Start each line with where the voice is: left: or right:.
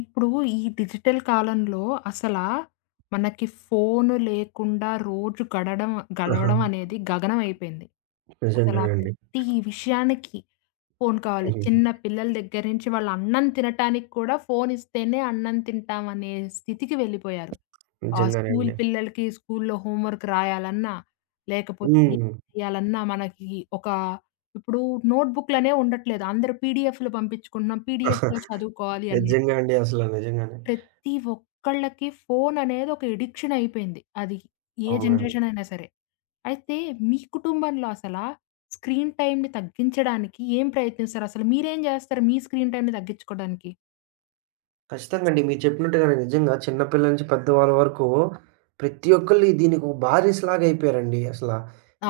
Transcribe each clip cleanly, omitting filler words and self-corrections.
left: ఇప్పుడు ఈ డిజిటల్ కాలంలో అసలా మనకి ఫోను లేకుండా రోజు గడడం
right: ఆహా!
left: గడవడం అనేది గగనం అయిపోయింది. అసలా
right: నిజంగానండి.
left: ప్రతి విషయానికి ఫోను కావాలి.
right: హుహుహు.
left: చిన్న పిల్లల దగ్గర నుంచి వాళ్ళు అన్నం తినటానికి కూడా ఫోనిస్తేనే అన్నం తింటామనే స్థితికి వెళ్ళిపోయారు. ఆ
right: నిజంగానే
left: స్కూలు
right: అండి.
left: పిల్లలకి స్కూలులో హోంవర్క్ రాయాలన్నా, లేకపోతే ఏం
right: హ్మ్.
left: చేయాలన్నా మనకి ఒక ఇప్పుడు నోట్‌బుక్‌లనేవి ఉండట్లేదు. అందరూ పీడీఎఫ్‌లు పంపించుకుంటున్నాం. పీడీఎఫ్‌లో చదువుకోవాలి అన్నట్టు.
right: నిజంగా అండి అసల నిజంగానే.
left: ప్రతి ఒక్కళ్ళకి ఫోన్ అనేది ఒక ఎడిక్షన్ అయిపోయింది. అది ఏ
right: అవునండి.
left: జనరేషన్ అయినా సరే. అయితే మీ కుటుంబంలో అసలా స్క్రీన్ టైమ్‌ని తగ్గించడానికి ఏం ప్రయత్నిస్తారు? అసలు మీరేం జేస్తారు మీ స్క్రీన్ టైమ్‌ని తగ్గించుకోడానికి?
right: ఖచ్చితంగా అండి. మీరు చెప్పినట్టుగానే నిజంగా చిన్న పిల్లల నుంచి పెద్దవాళ్ళ వరకు ప్రతి ఒక్కళ్ళు దీనికి ఒక బారిస్‌లాగా అయిపోయారండి అసల.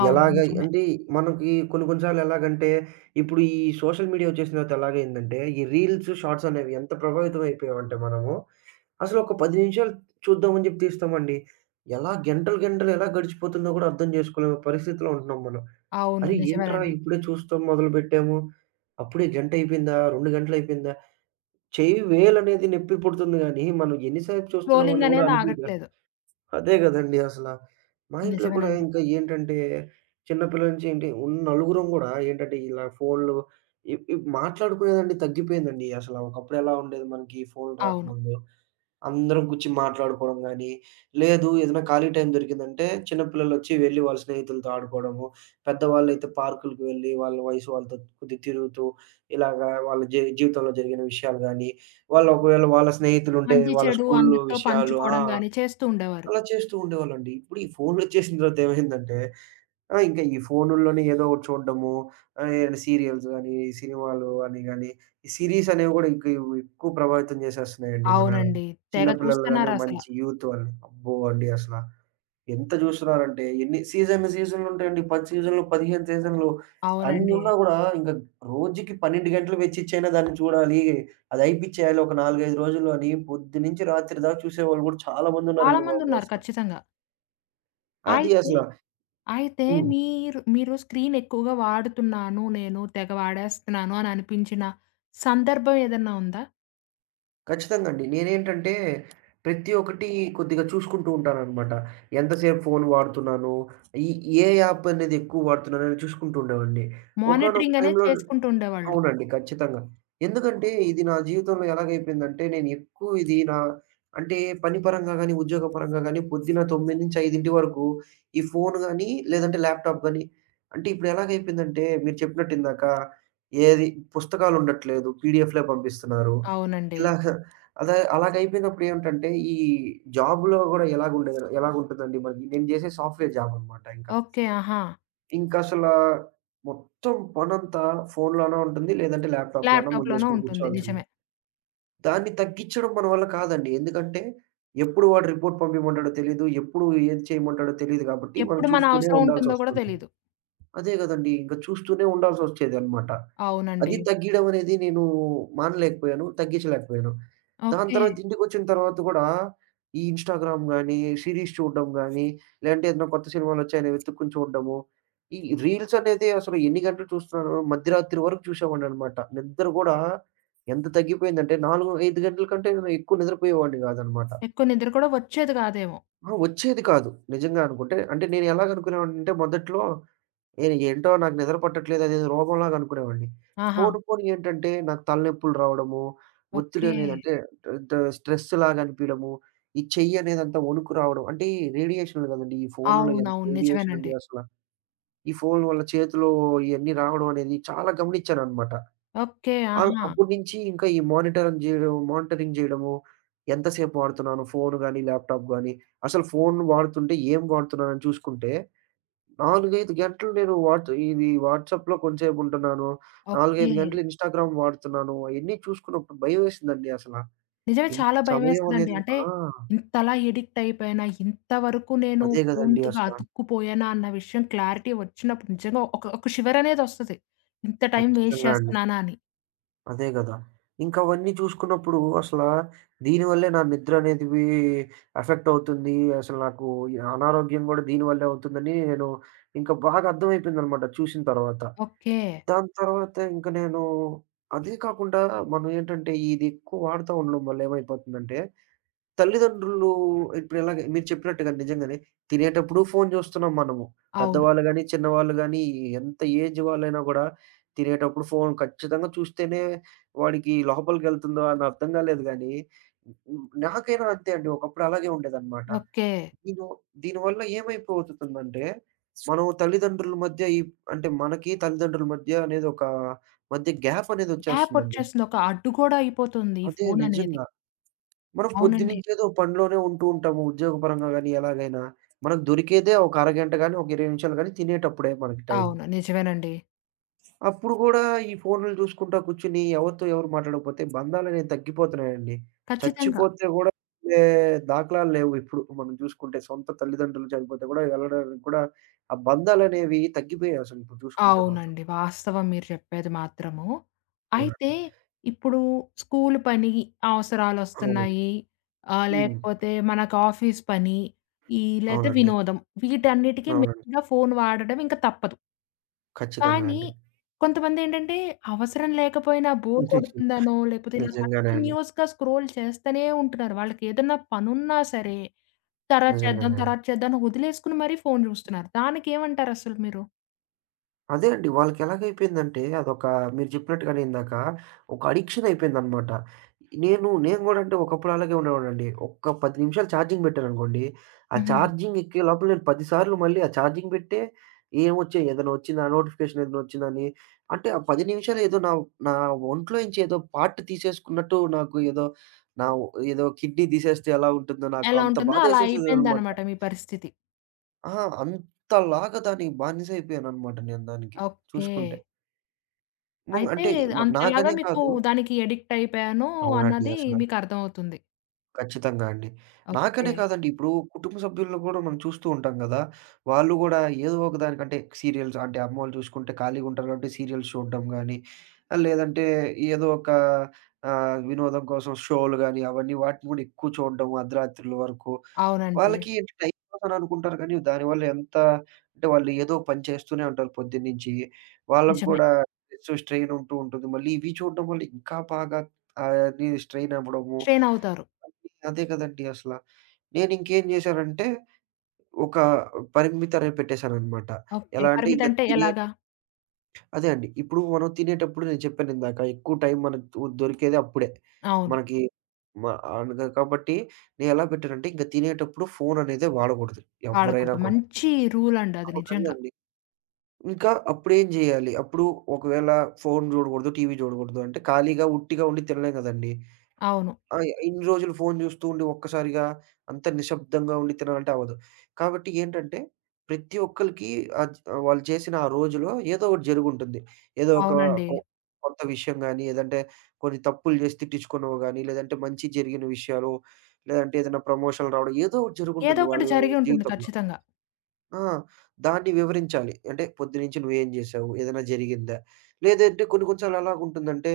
left: అవును,
right: ఎలాగ
left: నిజమే.
right: అంటే మనకి కొన్ని కొన్ని సార్లు ఎలాగంటే ఇప్పుడు ఈ సోషల్ మీడియా వచ్చేసిన తర్వాత ఎలాగైందంటే ఈ రీల్స్, షార్ట్స్ అనేవి ఎంత ప్రభావితం అయిపోయామంటే మనము అసలు ఒక 10 నిమిషాలు చూద్దామని చెప్పి తీస్తామండి. ఎలా గంటలు గంటలు ఎలా గడిచిపోతుందో కూడా అర్థం చేసుకోలేని పరిస్థితిలో ఉంటున్నాం మనం.
left: అవును,
right: అరే! ఏంట్రా
left: నిజమేనండి.
right: ఇప్పుడే చూస్తాం మొదలుపెట్టాము. అప్పుడే గంటయిపోయిందా? 2 గంటలయిపోయిందా? చెయ్యి వేలనేది నొప్పి పుడుతుంది గానీ, మనం ఎన్ని సేపు
left: స్క్రోలింగ్
right: చూస్తున్నామని గూడా
left: అనేది
right: అనిపియదుగా.
left: ఆగట్లేదు.
right: అదే గదండీ అసల. మా ఇంట్లో కూడా
left: నిజమేనండి.
right: ఇంకా ఏంటంటే, చిన్న పిల్లల నుంచి ఏంటి ఉన్న నలుగురం గూడా ఏంటంటే, ఇలా ఫోన్‌లు ఇ ఇ మాట్లాడుకునేదండి తగ్గిపోయిందండి. అసల ఒకప్పుడెలా ఉండేది మనకి ఫోన్‌లు
left: అవును.
right: రాకముందు. అందరం కూర్చి మాట్లాడుకోవడం గానీ, లేదు ఏదైనా ఖాళీ టైం దొరికిందంటే చిన్న పిల్లలొచ్చి వెళ్లి వాళ్ళ స్నేహితులతో ఆడుకోవడము. పెద్దవాళ్ళైతే పార్కులకి వెళ్లి వాళ్ళ వయసు వాళ్ళతో కొద్దిగా తిరుగుతూ ఇలాగా వాళ్ళ జీవితంలో జరిగిన విషయాలు గానీ, వాళ్ళు ఒకవేళ వాళ్ళ స్నేహితులుంటే
left: మంచి
right: వాళ్ళ
left: చెడు
right: స్కూలు
left: అందరితో
right: విషయాలు ఆ!
left: పంచుకోవడం గాని చేస్తూ ఉండేవారు.
right: అలా చేస్తూ ఉండేవాళ్ళండి. ఇప్పుడు ఈ ఫోన్లొచ్చేసిన తర్వాత ఏమైందంటే ఆ! ఇంకా ఈ ఫోనుల్లోనే ఏదో ఒకటి చూడడము, ఆహ్, ఏమైనా సీరియల్స్ గాని, సినిమాలు అని గాని, ఈ సిరీస్ అనేవి గూడా ఇంక ఇవి ఎక్కువ ప్రభావితం చేసేస్తున్నాయండి. మన
left: అవునండి. తెగ
right: చిన్న పిల్లలు గాని,
left: చూస్తున్నారసల.
right: మంచి యూత్ వాళ్ళని. అబ్బో! అండి అసల ఎంత జూస్తున్నారంటే ఎన్ని సీజన్లు సీజన్లు ఉంటాయండి. 10 సీజన్లు, 15 సీజన్లు
left: అవునండి.
right: అన్నున్నా గూడా ఇంక రోజుకి 12 గంటలు వెచ్చిచ్చైనా దాన్ని చూడాలి. అది అయిపిచ్చేయాలి ఒక 4, 5 రోజుల్లో అని పొద్దు నుంచి రాత్రి దాకా చూసేవాళ్ళు గూడా చాలా
left: చాలా
right: మందున్నారండి బాబు
left: మందున్నారు
right: అసల.
left: ఖచ్చితంగా.
right: అది
left: అయితే,
right: అసల
left: అయితే
right: హ్మ్.
left: మీరు మీరు స్క్రీన్ ఎక్కువగా వాడుతున్నాను నేను, తెగ వాడేస్తున్నాను అని అనిపించిన సందర్భం ఏదన్నా ఉందా?
right: ఖచ్చితంగా అండి. నేనేంటంటే, ప్రతి ఒక్కటి కొద్దిగా చూసుకుంటూ ఉంటాననమాట. ఎంతసేపు ఫోను వాడుతున్నాను, ఈ ఏ యాప్ అనేది ఎక్కువ వాడుతున్నానని చూసుకుంటూ ఉండేవాడిని. ఒకానొక
left: మానిటరింగ్ అనేది
right: టైంలో
left: చేసుకుంటూ ఉండేవాళ్ళు.
right: అవునండి. ఖచ్చితంగా. ఎందుకంటే ఇది నా జీవితంలో ఎలాగైపోయిందంటే నేను ఎక్కువ ఇది నా అంటే పని పరంగా గాని, ఉద్యోగ పరంగా గాని పొద్దున 9-5 వరకు ఈ ఫోను గాని, లేదంటే ల్యాప్‌టాప్ గాని అంటే ఇప్పుడు ఎలాగైపోయిందంటే మీరు చెప్పినట్టు ఇందాక ఏది పుస్తకాలు ఉండట్లేదు. పీడిఎఫ్‌లే పంపిస్తున్నారు.
left: అవునండి.
right: ఇలాగ అలా అలాగైపోయినప్పుడు ఏమిటంటే ఈ జాబ్‌లో గూడా ఎలాగుండేది ఎలాగుంటుందండి మరి నేను చేసే సాఫ్ట్‌వేర్ జాబ్ అన్నమాట ఇంకా.
left: ఓకే, ఆహా!
right: ఇంకసలా మొత్తం పనంతా ఫోన్‌లోనే ఉంటుంది. లేదంటే ల్యాప్‌టాప్‌లోనో
left: ల్యాప్‌టాప్‌లోనే
right: ముందేసుకొని
left: ఉంటుంది,
right: కూర్చోవాల్సిందే.
left: నిజమే.
right: దాన్ని తగ్గించడం మన వల్ల కాదండి. ఎందుకంటే ఎప్పుడు వాడు రిపోర్ట్ పంపియమంటాడో తెలీదు. ఎప్పుడు ఏది చేయమంటాడో తెలీదు కాబట్టి మనం
left: ఎప్పుడు మన
right: చూస్తూనే
left: అవసరం ఉంటుందో కూడా
right: ఉండాల్సొస్తుంది.
left: తెలీదు.
right: అదే గదండీ! ఇంక చూస్తూనే ఉండాల్సొచ్చేదనమాట.
left: అవునండి.
right: అది తగ్గీయడం అనేది నేను మానలేకపోయాను. తగ్గించలేకపోయాను. దాని
left: ఓకే.
right: తర్వాత ఇంటికొచ్చిన తర్వాత గూడా, ఈ ఇన్‌స్టాగ్రామ్ గానీ, సీరీస్ చూడడం గానీ, లేదంటే ఏదైనా కొత్త సినిమాలొచ్చాయని వెతుక్కొని చూడడము. ఈ రీల్స్ అనేది అసలు ఎన్ని గంటలు చూస్తున్నానో మధ్యరాత్రి వరకు చూసేవాడిననమాట. నిద్ర గూడా ఎంత తగ్గిపోయిందంటే 4, 5 గంటల కంటే నేను ఎక్కువ నిద్రపోయేవాడిని గాదనమాట.
left: ఎక్కువ నిద్ర కూడా వచ్చేది కాదేమో.
right: ఆ! వచ్చేది కాదు నిజంగా అనుకుంటే. అంటే నేను ఎలాగనుకునేవాడినంటే మొదట్లో నేను ఏంటో నాకు నిద్ర పట్టట్లేదు అదేదో రోగంలాగా అనుకునేవాడిని.
left: ఆహా!
right: పోను పోను ఏంటంటే నాకు తలనొప్పులు రావడము, ఒత్తిడి
left: ఓకే.
right: అనేది అంటే ద స్ట్రెస్ లాగా అనిపియడము, ఈ చెయ్యి అనేదంతా వణుకు రావడం. అంటే ఈ రేడియేషన్‌లు గదండీ! ఈ ఫోన్‌లో ఎంత
left: అవునవును,
right: రేడియేషన్ అండి
left: నిజమేనండి.
right: అసల. ఈ ఫోన్ వల్ల చేతిలో ఇయన్నీ రావడం అనేది చాలా గమనిచ్చాననమాట.
left: ఓకే,
right: ఆహ్,
left: ఆహా!
right: అప్పటి నుంచి ఇంకా ఈ మానిటరింగ్ జేయడం మానిటరింగ్ జేయడము, ఎంతసేపు వాడుతున్నాను ఫోను గాని, ల్యాప్‌టాప్ గాని, అసలు ఫోన్ వాడుతుంటే ఏం వాడుతున్నానని చూసుకుంటే 4, 5 గంటలు నేను వాట్స్ ఇది వాట్సాప్‌లో కొంచేపు ఉంటున్నాను. 4,
left: ఓకే.
right: 5 గంటలు ఇన్‌స్టాగ్రామ్ వాడుతున్నాను. అయన్నీ చూసుకున్నప్పుడు భయమేసిందండి అసల.
left: నిజమే,
right: ఇంత
left: చాలా
right: సమయం
left: భయమేస్తదండి.
right: అనేది
left: అంటే
right: ఆ!
left: ఇంతలా ఎడిక్ట్ అయిపోయానా, ఇంతవరకు నేను
right: అదే గదండీ
left: ఫోన్‌తోగా
right: అసల.
left: అతుక్కుపోయానా అన్న విషయం క్లారిటీ వచ్చినప్పుడు నిజంగా ఒక ఒక షివరనేదొస్తది. ఇంత టైం వేస్ట్
right: ఖచ్చితంగా అండి.
left: చేస్తున్నానా అని.
right: అదే గదా! ఇంకా అవన్నీ చూసుకున్నప్పుడు అసల దీనివల్లే నా నిద్ర అనేదివి ఎఫెక్ట్ అవుతుంది. అసలు నాకు ఈ అనారోగ్యం గూడా దీనివల్లే అవుతుందని నేను ఇంకా బాగా అర్థమైపోయిందనమాట చూసిన తర్వాత.
left: ఓకే.
right: దాని తర్వాత ఇంక నేను అదే కాకుండా మనం ఏంటంటే ఇది ఎక్కువ వాడుతా ఉండడం వల్ల ఏమైపోతుందంటే, తల్లిదండ్రులు ఇప్పుడు ఇలాగే మీరు చెప్పినట్టుగా నిజంగానే తినేటప్పుడు ఫోను చూస్తున్నాం మనము.
left: అవును.
right: పెద్దవాళ్ళు గాని, చిన్నవాళ్ళు గాని ఎంత ఏజ్ వాళ్ళైనా గూడా తినేటప్పుడు ఫోను ఖచ్చితంగా చూస్తేనే వాడికి లోపలికెళ్తుందో అని అర్థం కాలేదు గానీ, నాకైనా అంతే అండి. ఒకప్పుడు అలాగే ఉండేదనమాట.
left: ఓకే.
right: దీనివ దీనివల్ల ఏమైపోతుందంటే, మనం తల్లిదండ్రుల మధ్య ఈ అంటే మనకి తల్లిదండ్రుల మధ్య అనేది ఒక మధ్య గ్యాప్
left: గ్యాప్
right: అనేదొచ్చేస్తుందండి.
left: వచ్చేస్తుంది. ఒక అడ్డుగోడ అయిపోతుంది ఈ
right: అదే
left: ఫోననేది.
right: నిజంగా. మనం
left: అవునండి.
right: పొద్దునించేదో పనిలోనే ఉంటూ ఉంటాము ఉద్యోగపరంగా గాని ఎలాగైనా. మనకు దొరికేదే ఒక అరగంట గాని, ఒక 20 నిమిషాలు గాని తినేటప్పుడే మనకి టైం.
left: అవును, నిజమేనండి.
right: అప్పుడు గూడా ఈ ఫోనులు చూసుకుంటా కూర్చొని ఎవరితో ఎవరు మాట్లాడకపోతే బంధాలనేవి తగ్గిపోతున్నాయండి.
left: ఖచ్చితంగా.
right: చచ్చిపోతే గూడా వెళ్ళే దాఖలాలు లేవు ఇప్పుడు మనం చూసుకుంటే. సొంత తల్లిదండ్రులు చనిపోతే గూడా వెళ్ళడానికి కూడా ఆ బంధాలనేవి తగ్గిపోయాయి అసలు ఇప్పుడు చూసుకుంటే మాత్రం.
left: అవునండి, వాస్తవం మీరు చెప్పేది మాత్రము. అయితే
right: అవునండి.
left: ఇప్పుడు స్కూలు పని
right: అవునండి.
left: అవసరాలొస్తున్నాయి.
right: హ్మ్.
left: లేకపోతే మనకు ఆఫీస్ పని, ఈ లేతే
right: అవునండి.
left: వినోదం, వీటన్నిటికి
right: అవునండి.
left: మెయిన్‌గా ఫోను వాడడం ఇంక తప్పదు.
right: ఖచ్చితంగా
left: కానీ
right: అండి.
left: కొంతమందేంటంటే అవసరం లేకపోయినా బోర్ కొడుతుందనో, లేకపోతే ఇలా
right: నిజంగానే అండి.
left: కంటిన్యూయస్‌గా స్క్రోల్ చేస్తూనే ఉంటున్నారు. వాళ్ళకేదన్నా పనున్నా సరే, తర్వాత చేద్దాం,
right: నిజంగానే అండి.
left: తర్వాత చేద్దాం అని వదిలేసుకొని మరీ ఫోను చూస్తున్నారు. దానికేమంటారసలు మీరు?
right: అదే అండి. వాళ్ళకెలాగైపోయిందంటే అదొక మీరు చెప్పినట్టుగానే ఇందాక ఒక అడిక్షన్ అయిపోయిందనమాట. నేను నేను గూడా అంటే ఒకప్పుడు అలాగే ఉండేవాడినండి. ఒక్క 10 నిమిషాలు ఛార్జింగ్ పెట్టాననుకోండి, ఆ
left: హుహు.
right: ఛార్జింగ్ ఎక్కే లోపల నేను 10 సార్లు మళ్ళీ ఆ ఛార్జింగ్ పెట్టే ఏమొచ్చాయి ఏదైనా వచ్చిందా? నోటిఫికేషన్ ఏదైనా వచ్చిందని అంటే ఆ 10 నిమిషాలు ఏదో నా నా ఒంట్లో నుంచి ఏదో పార్ట్ తీసేసుకున్నట్టు నాకు ఏదో నా ఏదో కిడ్నీ తీసేస్తే ఎలా ఉంటుందో నాకు
left: ఎలా
right: అంత
left: ఉంటుందో అలా
right: బాధేసేసేదనమాట.
left: అయిపోయిందనమాట మీ పరిస్థితి.
right: ఆ! అంతలాగా దానికి బానిస అయిపోయాననమాట నేను దానికి
left: ఓకే.
right: చూసుకుంటే. ము
left: అయితే
right: అంటే మ
left: అంతలాగా
right: నాకనే
left: మీకు
right: కాదు
left: దానికి అడిక్ట్ అయిపోయాను
right: అవునండి
left: అన్నది
right: అసల.
left: మీకర్థమవుతుంది.
right: ఖచ్చితంగా అండి.
left: ఓకే.
right: నాకనే కాదండి. ఇప్పుడు కుటుంబ సభ్యులను గూడా మనం చూస్తూ ఉంటాం గదా! వాళ్ళు గూడా ఏదో ఒక దానికంటే సీరియల్స్ అంటే అమ్మోళ్ళు చూసుకుంటే ఖాళీగుంటారు కాబట్టి సీరియల్స్ చూడడం గానీ, ఆహ్, లేదంటే ఏదో ఒక ఆహ్, వినోదం కోసం షోలు గానీ, అవన్నీ వాటిని గూడా ఎక్కువ చూడడం అర్ధరాత్రుల వరకు.
left: అవునండి,
right: వాళ్ళకి అంటే టైం పాస్ అని అనుకుంటారు కానీ, దానివల్ల ఎంత అంటే వాళ్ళు ఏదో పని చేస్తూనే ఉంటారు పొద్దున్నుంచి. వాళ్ళకి
left: నిజమే.
right: గూడా స్ట్రెస్, స్ట్రెయిన్ ఉంటూ ఉంటుంది. మళ్ళీ ఇవి చూడడం వల్ల ఇంకా బాగా ఆహ్, అది స్ట్రెయిన్ అవ్వడము.
left: స్ట్రెయిన్ అవుతారు.
right: అదే కదండీ అసల. నేనింకేం జేశానంటే, ఒక పరిమితి అనేది పెట్టేశాననమాట.
left: ఓకే.
right: ఎలా అంటే ఇంక
left: పరిమితంటే
right: తినే
left: ఎలాగా?
right: అదే అండి. ఇప్పుడు మనం తినేటప్పుడు నేను చెప్పానిందాక ఎక్కువ టైం మనకు దొరికేది అప్పుడే.
left: అవును.
right: మనకి మ అనగా కాబట్టి నేనెలా పెట్టానంటే ఇంక తినేటప్పుడు ఫోననేదే వాడకూడదు ఎవ్వరైనా
left: వాడకూడదు.
right: కూడా.
left: మంచి రూల్ అండి అది
right: అవును.
left: నిజంగా.
right: కదండీ! ఇంకా అప్పుడేం జేయాలి? అప్పుడు ఒకవేళ ఫోను జూడగూడదు, టీవీ జూడగూడదు అంటే ఖాళీగా ఉట్టిగా ఉండి తినలేం గదండీ!
left: అవును.
right: ఆ! ఇన్ని రోజులు ఫోను జూస్తూ ఉండి ఒక్కసారిగా అంత నిశ్శబ్దంగా ఉండి తినాలంటే అవ్వదు. కాబట్టి ఏంటంటే ప్రతి ఒక్కళ్ళకి ఆద్ వాళ్ళు చేసిన ఆ రోజులో ఏదో ఒకటి జరుగుంటుంది. ఏదో ఒక
left: అవునండి.
right: కొ కొత్త విషయం గాని, ఏదంటే కొన్ని తప్పులు జేసి తిట్టించుకున్నవి గాని, లేదంటే మంచి జరిగిన విషయాలు, లేదంటే ఏదైనా ప్రమోషన్‌లు రావడం ఏదో ఒకటి
left: ఏదో
right: జరుగుంటుంది
left: ఒకటి
right: వాళ్ళ
left: జరిగి ఉంటుంది
right: జీవితంలో.
left: ఖచ్చితంగా.
right: ఆ! దాన్ని వివరించాలి. అంటే పొద్దునుంచి నువ్వేం జేశావు? ఏదైనా జరిగిందా? లేదంటే కొన్ని కొన్ని సార్లు ఎలాగుంటుందంటే,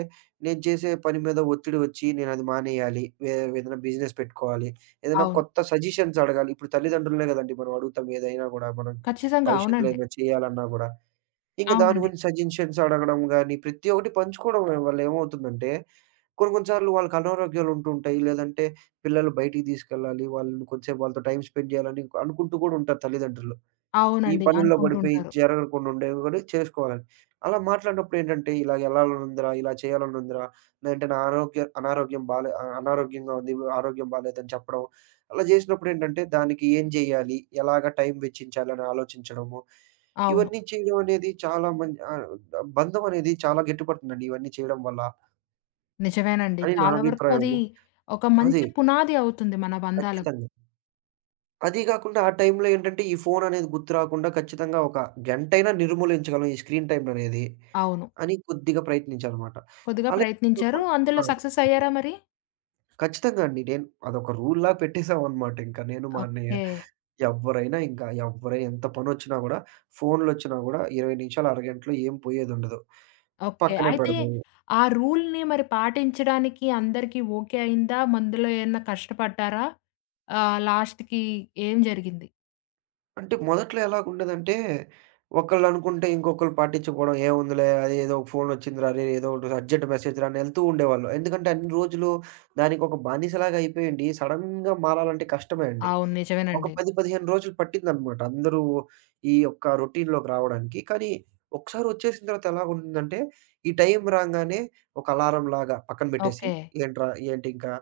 right: నేను చేసే పని మీద ఒత్తిడి వచ్చి నేనది మానేయాలి. వే ఏదైనా బిజినెస్ పెట్టుకోవాలి. ఏదైనా
left: అవును,
right: కొత్త సజెషన్స్ అడగాలి. ఇప్పుడు తల్లిదండ్రులనే గదండీ మనం అడుగుతాం ఏదైనా గూడా మనం
left: ఖచ్చితంగా,
right: భవిష్యత్తులో
left: అవునండి.
right: ఏమైనా చేయాలన్నా గూడా. ఇంక దాని
left: అవునండి.
right: గురించి సజెషన్స్ అడగడం గానీ, ప్రతి ఒక్కటి పంచుకోవడం వల్ల ఏమవుతుందంటే, కొన్ని కొన్ని సార్లు వాళ్ళకి అనారోగ్యాలు ఉంటుంటాయి. లేదంటే పిల్లలు బయటికి తీసుకెళ్ళాలి. వాళ్ళని కొంసేపు వాళ్ళతో టైమ్ స్పెండ్ జేయాలని అనుకుంటూ గూడా ఉంటారు తల్లిదండ్రులు. ఈ
left: అవునండి,
right: పనుల్లో
left: అనుకుంటూ
right: పడిపోయి
left: ఉంటారు.
right: జరగకుండా ఉండేవి కూడా చేసుకోవాలి. అలా మాట్లాడినప్పుడు ఏంటంటే ఇలా ఎళ్ళాలనుందిరా, ఇలా చేయాలనుందిరా, లేదంటే నా ఆరోగ్య అనారోగ్యం బాలే అ అనారోగ్యంగా ఉంది, ఆరోగ్యం బాలేదని చెప్పడం. అలా చేసినప్పుడు ఏంటంటే దానికి ఏం జేయాలి? ఎలాగా టైం వెచ్చించాలని ఆలోచించడము.
left: అవును,
right: ఇవన్నీ చేయడం అనేది చాలా మంచి ఆహ్, బంధం అనేది చాలా గట్టిపడుతుందండి ఇవన్నీ చేయడం వల్ల
left: నిజమేనండి.
right: అని నా
left: చాలా వరకు అది
right: అభిప్రాయము.
left: ఒక మంచి
right: అదే
left: పునాది అవుతుంది మన బంధాలకు.
right: ఖచ్చితంగా. అదీ గాకుండా ఆ టైంలో ఏంటంటే, ఈ ఫోననేది గుర్తు రాకుండా ఖచ్చితంగా ఒక గంటైనా నిర్మూలించగలం ఈ స్క్రీన్ టైమ్‌ననేది
left: అవును.
right: అని కొద్దిగా ప్రయత్నించానమాట.
left: కొద్దిగా
right: అలా
left: ప్రయత్నించారు.
right: ఆ!
left: అందులో సక్సెస్
right: అవునండి.
left: అయ్యారా మరి?
right: ఖచ్చితంగా అండి. నేను అదొక రూల్‌లా పెట్టేసామనమాట ఇంకా నేను, మా అన్నయ్య.
left: ఓకే.
right: ఎవ్వరైనా ఇంకా ఎంత పనొచ్చినా గూడా, ఫోన్‌లొచ్చినా గూడా 20 నిమిషాలు, అరగంటలో ఏం పోయేదుండదు.
left: ఓకే.
right: పక్కనే
left: అయితే
right: పెడదాం.
left: ఆ రూల్‌ని మరి పాటించడానికి అందరికీ ఓకే అయిందా? మందులో ఏమన్నా కష్టపడ్డారా? లాస్ట్‌కి ఏం జరిగింది?
right: అంటే మొదట్లో ఎలాగుండేదంటే, ఒకళ్ళనుకుంటే ఇంకొకళ్ళు పట్టించుకోవడం, "ఏముందిలే అది ఏదో ఒక ఫోనొచ్చిందిరా! అరే! ఏదో ఒకటి అర్జెంట్ మెసేజ్ రా" అని ఎళ్తూ ఉండేవాళ్ళు. ఎందుకంటే అన్ని రోజులు దానికొక బానిసలాగా అయిపోయుండి, సడెన్‌గా మారాలంటే కష్టమే అండి.
left: అవును,
right: ఒక
left: నిజమేనండి.
right: 10, 15 రోజులు పట్టిందనమాట అందరూ ఈ యొక్క రొటీన్‌లోకి రావడానికి. కానీ ఒకసారి వచ్చేసిన తర్వాత ఎలాగుంటుందంటే, ఈ టైం రాంగానే ఒక అలారంలాగా పక్కన పెట్టేసి,
left: ఓకే.
right: "ఏంట్రా? ఏంటి ఇంకా?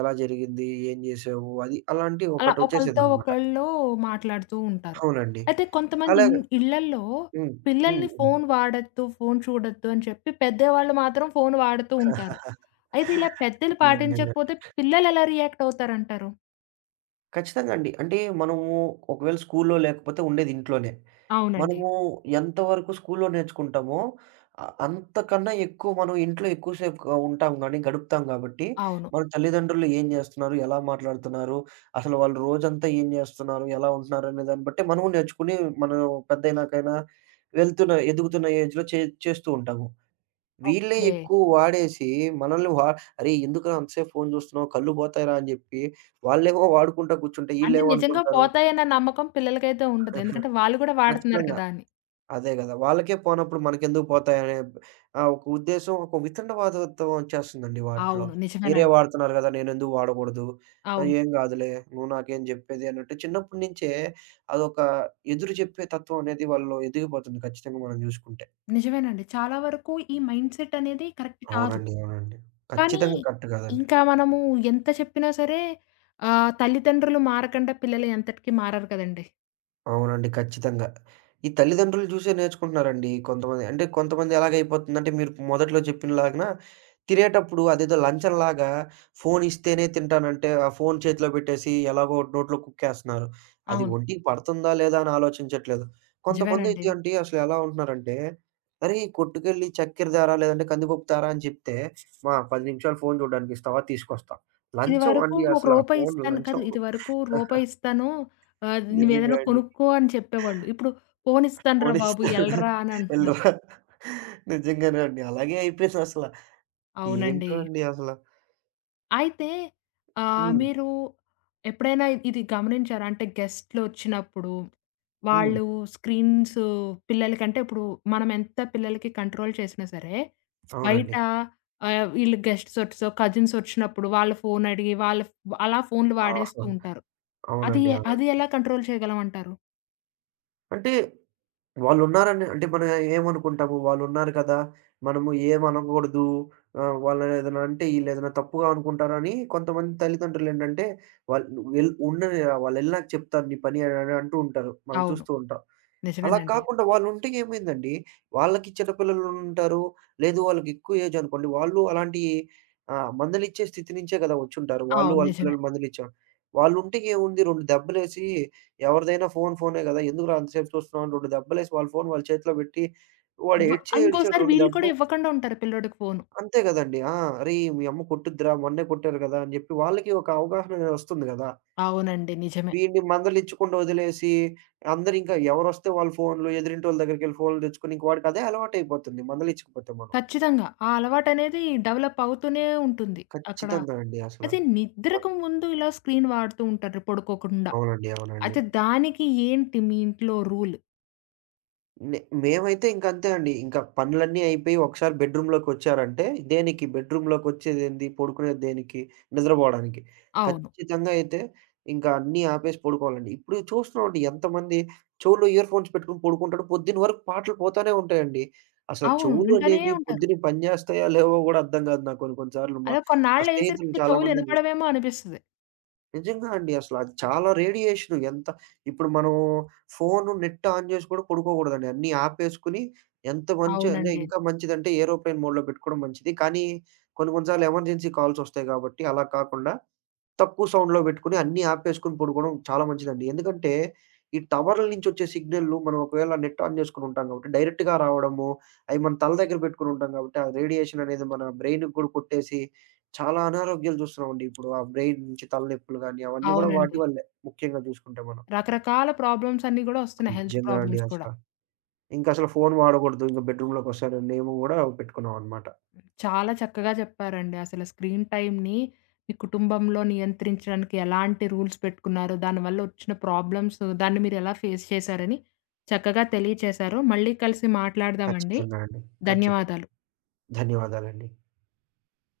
right: ఎలా జరిగింది? ఏం జేశావు?" అది అలాంటి
left: అలా ఒకళ్ళతో
right: ఒకటొచ్చేసేదనమాట.
left: ఒకళ్ళు మాట్లాడుతూ ఉంటారు.
right: అవునండి.
left: అయితే కొంతమంది
right: అలా
left: ఇళ్ళల్లో
right: హ్మ్. హ్మ్.
left: పిల్లల్ని
right: హ్మ్.
left: ఫోను వాడొద్దు, ఫోను చూడొద్దు అని చెప్పి పెద్దవాళ్ళు మాత్రం ఫోను వాడుతూ ఉంటారు. అయితే ఇలా పెద్దలు
right: నిజంగానే.
left: పాటించకపోతే పిల్లలెలా రియాక్ట్ అవుతారంటారు?
right: ఖచ్చితంగా అండి. అంటే మనము ఒకవేళ స్కూల్లో లేకపోతే ఉండేది ఇంట్లోనే.
left: అవునండి.
right: మనము ఎంతవరకు స్కూల్లో నేర్చుకుంటామో అంతకన్నా ఎక్కువ మనం ఇంట్లో ఎక్కువ సేపు గా ఉంటాం గానీ, గడుపుతాం గాబట్టి,
left: అవును.
right: మన తల్లిదండ్రులు ఏం జేస్తున్నారు? ఎలా మాట్లాడుతున్నారు? అసలు వాళ్ళు రోజంతా ఏం జేస్తున్నారు? ఎలా ఉంటున్నారు? అనే దాన్ని బట్టి మనము నేర్చుకుని, మనం పెద్దయినాకైనా వెళ్తున్న ఎదుగుతున్న ఏజ్‌లో చేస్తూ ఉంటాము. వీళ్ళే
left: ఓకే.
right: ఎక్కువ వాడేసి మనల్ని వా "అరే! ఎందుకురా అంతసేపు ఫోను చూస్తున్నావు? కళ్ళు పోతాయిరా" అని చెప్పి వాళ్ళేమో వాడుకుంటా కూర్చుంటే
left: అంటే
right: ఈళ్ళేమో
left: నిజంగా
right: అనుకుంటారు
left: పోతాయన్న నమ్మకం పిల్లలకైతే ఉండదు, ఎందుకంటే వాళ్ళు కూడా వాడుతున్నారు
right: ఖచ్చితంగా.
left: కదా అని.
right: అదే గదా! వాళ్ళకే పోనప్పుడు మనకెందుకు పోతాయనే ఆ ఒక ఉద్దేశం, ఒక వితండవాదత్వం వచ్చేస్తుందండి వాటిలో.
left: అవును,
right: మీరే
left: నిజమేనండి.
right: వాడుతున్నారు గదా! నేనెందుకు వాడకూడదు? ఆ!
left: అవును,
right: ఏం గాదులే. నువ్వు నాకేం జెప్పేది అన్నట్టు చిన్నప్పటి నుంచే అదొక ఎదురు చెప్పే తత్వం అనేది వాళ్ళలో ఎదిగిపోతుంది ఖచ్చితంగా మనం జూసుకుంటే.
left: నిజమేనండి, చాలా వరకు ఈ మైండ్‌సెట్ అనేది కరెక్ట్ కాదు.
right: అవునండి. అవునండి.
left: కానీ
right: ఖచ్చితంగా కరెక్ట్ కాదండి.
left: ఇంకా మనము ఎంత చెప్పినా సరే తల్లిదండ్రులు మారకండా పిల్లలు ఎంతటికి మారరు కదండీ!
right: అవునండి. ఖచ్చితంగా. ఈ తల్లిదండ్రులు జూసే నేర్చుకుంటున్నారండి కొంతమంది. అంటే కొంతమంది ఎలాగైపోతుందంటే మీరు మొదట్లో చెప్పినలాగన తినేటప్పుడు అదేదో లంచంలాగా ఫోను ఇస్తేనే తింటానంటే, ఆ ఫోను చేతిలో పెట్టేసి ఎలాగో నోట్లో కుక్కేస్తున్నారు. అది
left: అవును,
right: ఒంటికి పడుతుందా లేదా అని ఆలోచించట్లేదు.
left: నిజమేనండి.
right: కొంతమందైతే అండి అసలు ఎలా ఉంటున్నారంటే, "అరేయ్! కొట్టుకెళ్ళి చక్కెర తేరా లేదంటే కందిపప్పు తేరా" అని చెప్తే, "మా 10 నిమిషాలు ఫోను చూడడానికిస్తావా? తీసుకొస్తా." లంచం
left: ఇదివరకు
right: అండి
left: ఒక
right: అసలు ఆ
left: రూపాయి
right: ఫోను
left: ఇస్తాను కాదు,
right: లంచం.
left: ఇదివరకు రూపాయి ఇస్తాను.
right: నిజంగా
left: నువ్వేదైనా
right: అండి.
left: కొనుక్కో అని చెప్పేవాళ్ళు. ఇప్పుడు పోనిస్తానురా బాబు
right: పోనిస్తారు.
left: ఎళ్ళరా అని అంటున్నారు.
right: ఎళ్ళరా. నిజంగానే అండి. అలాగే అయిపోయిందసల.
left: అవునండి.
right: ఏంటో అండి అసల.
left: అయితే
right: హ్మ్.
left: మీరు ఎప్పుడైనా ఇది గమనించారా? అంటే గెస్ట్‌లొచ్చినప్పుడు
right: హ్మ్.
left: వాళ్ళు స్క్రీన్స్ పిల్లలకంటే ఇప్పుడు మనం ఎంత పిల్లలకి కంట్రోల్ చేసినా సరే, బయట
right: అవునండి.
left: వీళ్ళు గెస్ట్సొచ్చో, కజిన్సొచ్చినప్పుడు వాళ్ళ ఫోన్ అడిగి వాళ్ళ అలా ఫోన్‌లు వాడేస్తూ
right: ఆహా!
left: ఉంటారు. అది
right: అవునండి.
left: అది
right: అవునండి.
left: ఎలా కంట్రోల్ చేయగలమంటారు?
right: అంటే వాళ్ళున్నారని అంటే మనం ఏమనుకుంటాము, వాళ్ళున్నారు కదా! మనము ఏమనకూడదు. ఆహ్, వాళ్ళని ఏదైనా అంటే ఈళ్ళేదైనా తప్పుగా అనుకుంటారని కొంతమంది తల్లిదండ్రులేంటంటే, వాళ్ళు ఉండని వాళ్ళెళ్ళినాక చెప్తాను నీ పని అని అంటూ ఉంటారు. మనం
left: అవును,
right: చూస్తూ ఉంటాం. అలా
left: నిజమేనండి.
right: కాకుండా వాళ్ళుంటే ఏమైందండి, వాళ్ళకి చిన్నపిల్లలుంటారు. లేదు వాళ్ళకి ఎక్కువ ఏజ్ అనుకోండి. వాళ్ళు అలాంటి ఆహ్, మందులిచ్చే స్థితి నుంచే కదా వచ్చుంటారు. వాళ్ళు
left: అవును,
right: వాళ్ళ
left: నిజమే.
right: పిల్లలు మందులిచ్చాం. వాళ్ళుంటే ఏముంది 2 దెబ్బలేసి ఎవరిదైనా ఫోను ఫోనే గదా! ఎందుకురా అంతసేపు చూస్తున్నావు అని 2 దెబ్బలేసి వాళ్ళ ఫోను వాళ్ళ చేతిలో పెట్టి వాడు
left: ఇవ్వ
right: ఏడిచాడు
left: ఇంకోసారి
right: 2
left: వీళ్ళు కూడా
right: దెబ్బలు.
left: ఇవ్వకుండా ఉంటారు పిల్లోడికి ఫోను.
right: అంతే గదండీ. ఆ! అరేయ్! మీ అమ్మ కొట్టుద్దిరా మొన్నే కొట్టారు గదా! అని జెప్పి వాళ్ళకి ఒక అవగాహన అనేది వస్తుంది గదా!
left: అవునండి, నిజమే.
right: వీడిని మందలించకుండా వదిలేసి, అందరింకా ఎవరొస్తే వాళ్ళ ఫోన్‌లు, ఎదురింటోళ్ళ దగ్గరికెళ్ళి ఫోన్‌లు తెచ్చుకొని, ఇంక వాడికదే అలవాటయిపోతుంది మందలించకపోతే మనం.
left: ఖచ్చితంగా, ఆ అలవాటనేది డెవలప్ అవుతూనే ఉంటుంది అక్కడ.
right: ఖచ్చితంగా అండి అసల.
left: అయితే
right: అ
left: నిద్రకు ముందు ఇలా స్క్రీన్ వాడుతూ ఉంటారు పడుకోకుండా.
right: అవునండి. అవునండి.
left: అయితే దానికి ఏంటి మీ ఇంట్లో రూల్?
right: నే మేమైతే ఇంకంతే అండి. ఇంకా పనులన్నీ అయిపోయి ఒకసారి బెడ్‌రూమ్‌లోకొచ్చారంటే దేనికి బెడ్‌రూమ్‌లోకొచ్చేదేంది? పడుకునేది దేనికి? నిద్రపోవడానికి.
left: అవును.
right: ఖచ్చితంగా అయితే ఇంకా అన్నీ ఆపేసి పడుకోవాలండి. ఇప్పుడు చూస్తున్నామండి ఎంతమంది చెవులో ఇయర్ ఫోన్స్ పెట్టుకొని పడుకుంటారు. పొద్దున వరకు పాటలు పోతానే ఉంటాయండి. అసల
left: అవును,
right: చెవులు
left: వింటనే
right: అనేవి
left: ఉంటారు.
right: పొద్దున పనిచేస్తాయో లేవో గూడా అర్థం గాదు నాకు కొన్ని కొన్ని సార్లు. మా
left: అదే
right: మా
left: కొన్నాళ్ళయ్యేసరికి
right: స్నేహితులను
left: ఇంక
right: చాలా
left: చెవులు
right: మందిని చూసాను.
left: ఇనపడవేమో అనిపిస్తది.
right: నిజంగా అండి. అసల అది చాలా రేడియేషను. ఎంత ఇప్పుడు మనం ఫోను, నెట్ ఆన్ జేసి కూడా పడుకోకూడదండి. అన్నీ ఆపేసుకొని ఎంత మంచి అంటే
left: అవునండి,
right: ఇంకా మంచిదంటే ఏరోప్లేన్ మోడ్‌లో పెట్టుకోవడం మంచిది. కానీ కొన్ని కొన్ని సార్లు ఎమర్జెన్సీ కాల్సొస్తాయి గాబట్టి అలా కాకుండా తక్కువ సౌండ్‌లో పెట్టుకొని అన్నీ ఆపేసుకొని పడుకోవడం చాలా మంచిదండి. ఎందుకంటే, ఈ టవర్ల నుంచొచ్చే సిగ్నల్‌లు మనం ఒకవేళ నెట్ ఆన్ చేసుకొని ఉంటాం కాబట్టి, డైరెక్ట్‌గా రావడము, అయి మన తల దగ్గర పెట్టుకొని ఉంటాం కాబట్టి, ఆ రేడియేషన్ అనేది మన బ్రెయిన్‌కి కూడా కొట్టేసి, చాలా అనారోగ్యాలు చూస్తున్నామండి ఇప్పుడు. ఆ బ్రెయిన్ నుంచి తలనొప్పులు గాని, అవన్నీ కూడా వాటి
left: అవునండి,
right: వల్లే ముఖ్యంగా చూసుకుంటే మనం.
left: రకరకాల ప్రాబ్లమ్స్ అన్నీ గూడా ఒస్తున్నాయి, హెల్త్
right: నిజంగా అండి
left: ప్రాబ్లమ్స్
right: అసల.
left: కూడా.
right: ఇంకసలు ఫోను వాడకూడదు. ఇంక బెడ్‌రూమ్‌లోకొస్తే అనే నియమం కూడా పెట్టుకున్నామనమాట.
left: చాలా చక్కగా చెప్పారండి. అసలు స్క్రీన్ టైమ్‌ని మీ కుటుంబంలో నియంత్రించడానికి ఎలాంటి రూల్స్ పెట్టుకున్నారు, దానివల్ల వచ్చిన ప్రాబ్లమ్స్ దాన్ని మీరు ఎలా ఫేస్ చేశారని చక్కగా తెలియచేశారు. మళ్ళీ కలిసి మాట్లాడదామండి.
right: ఖచ్చితంగా అండి. ఖచ్చితంగా.
left: ధన్యవాదాలు.
right: ధన్యవాదాలండి.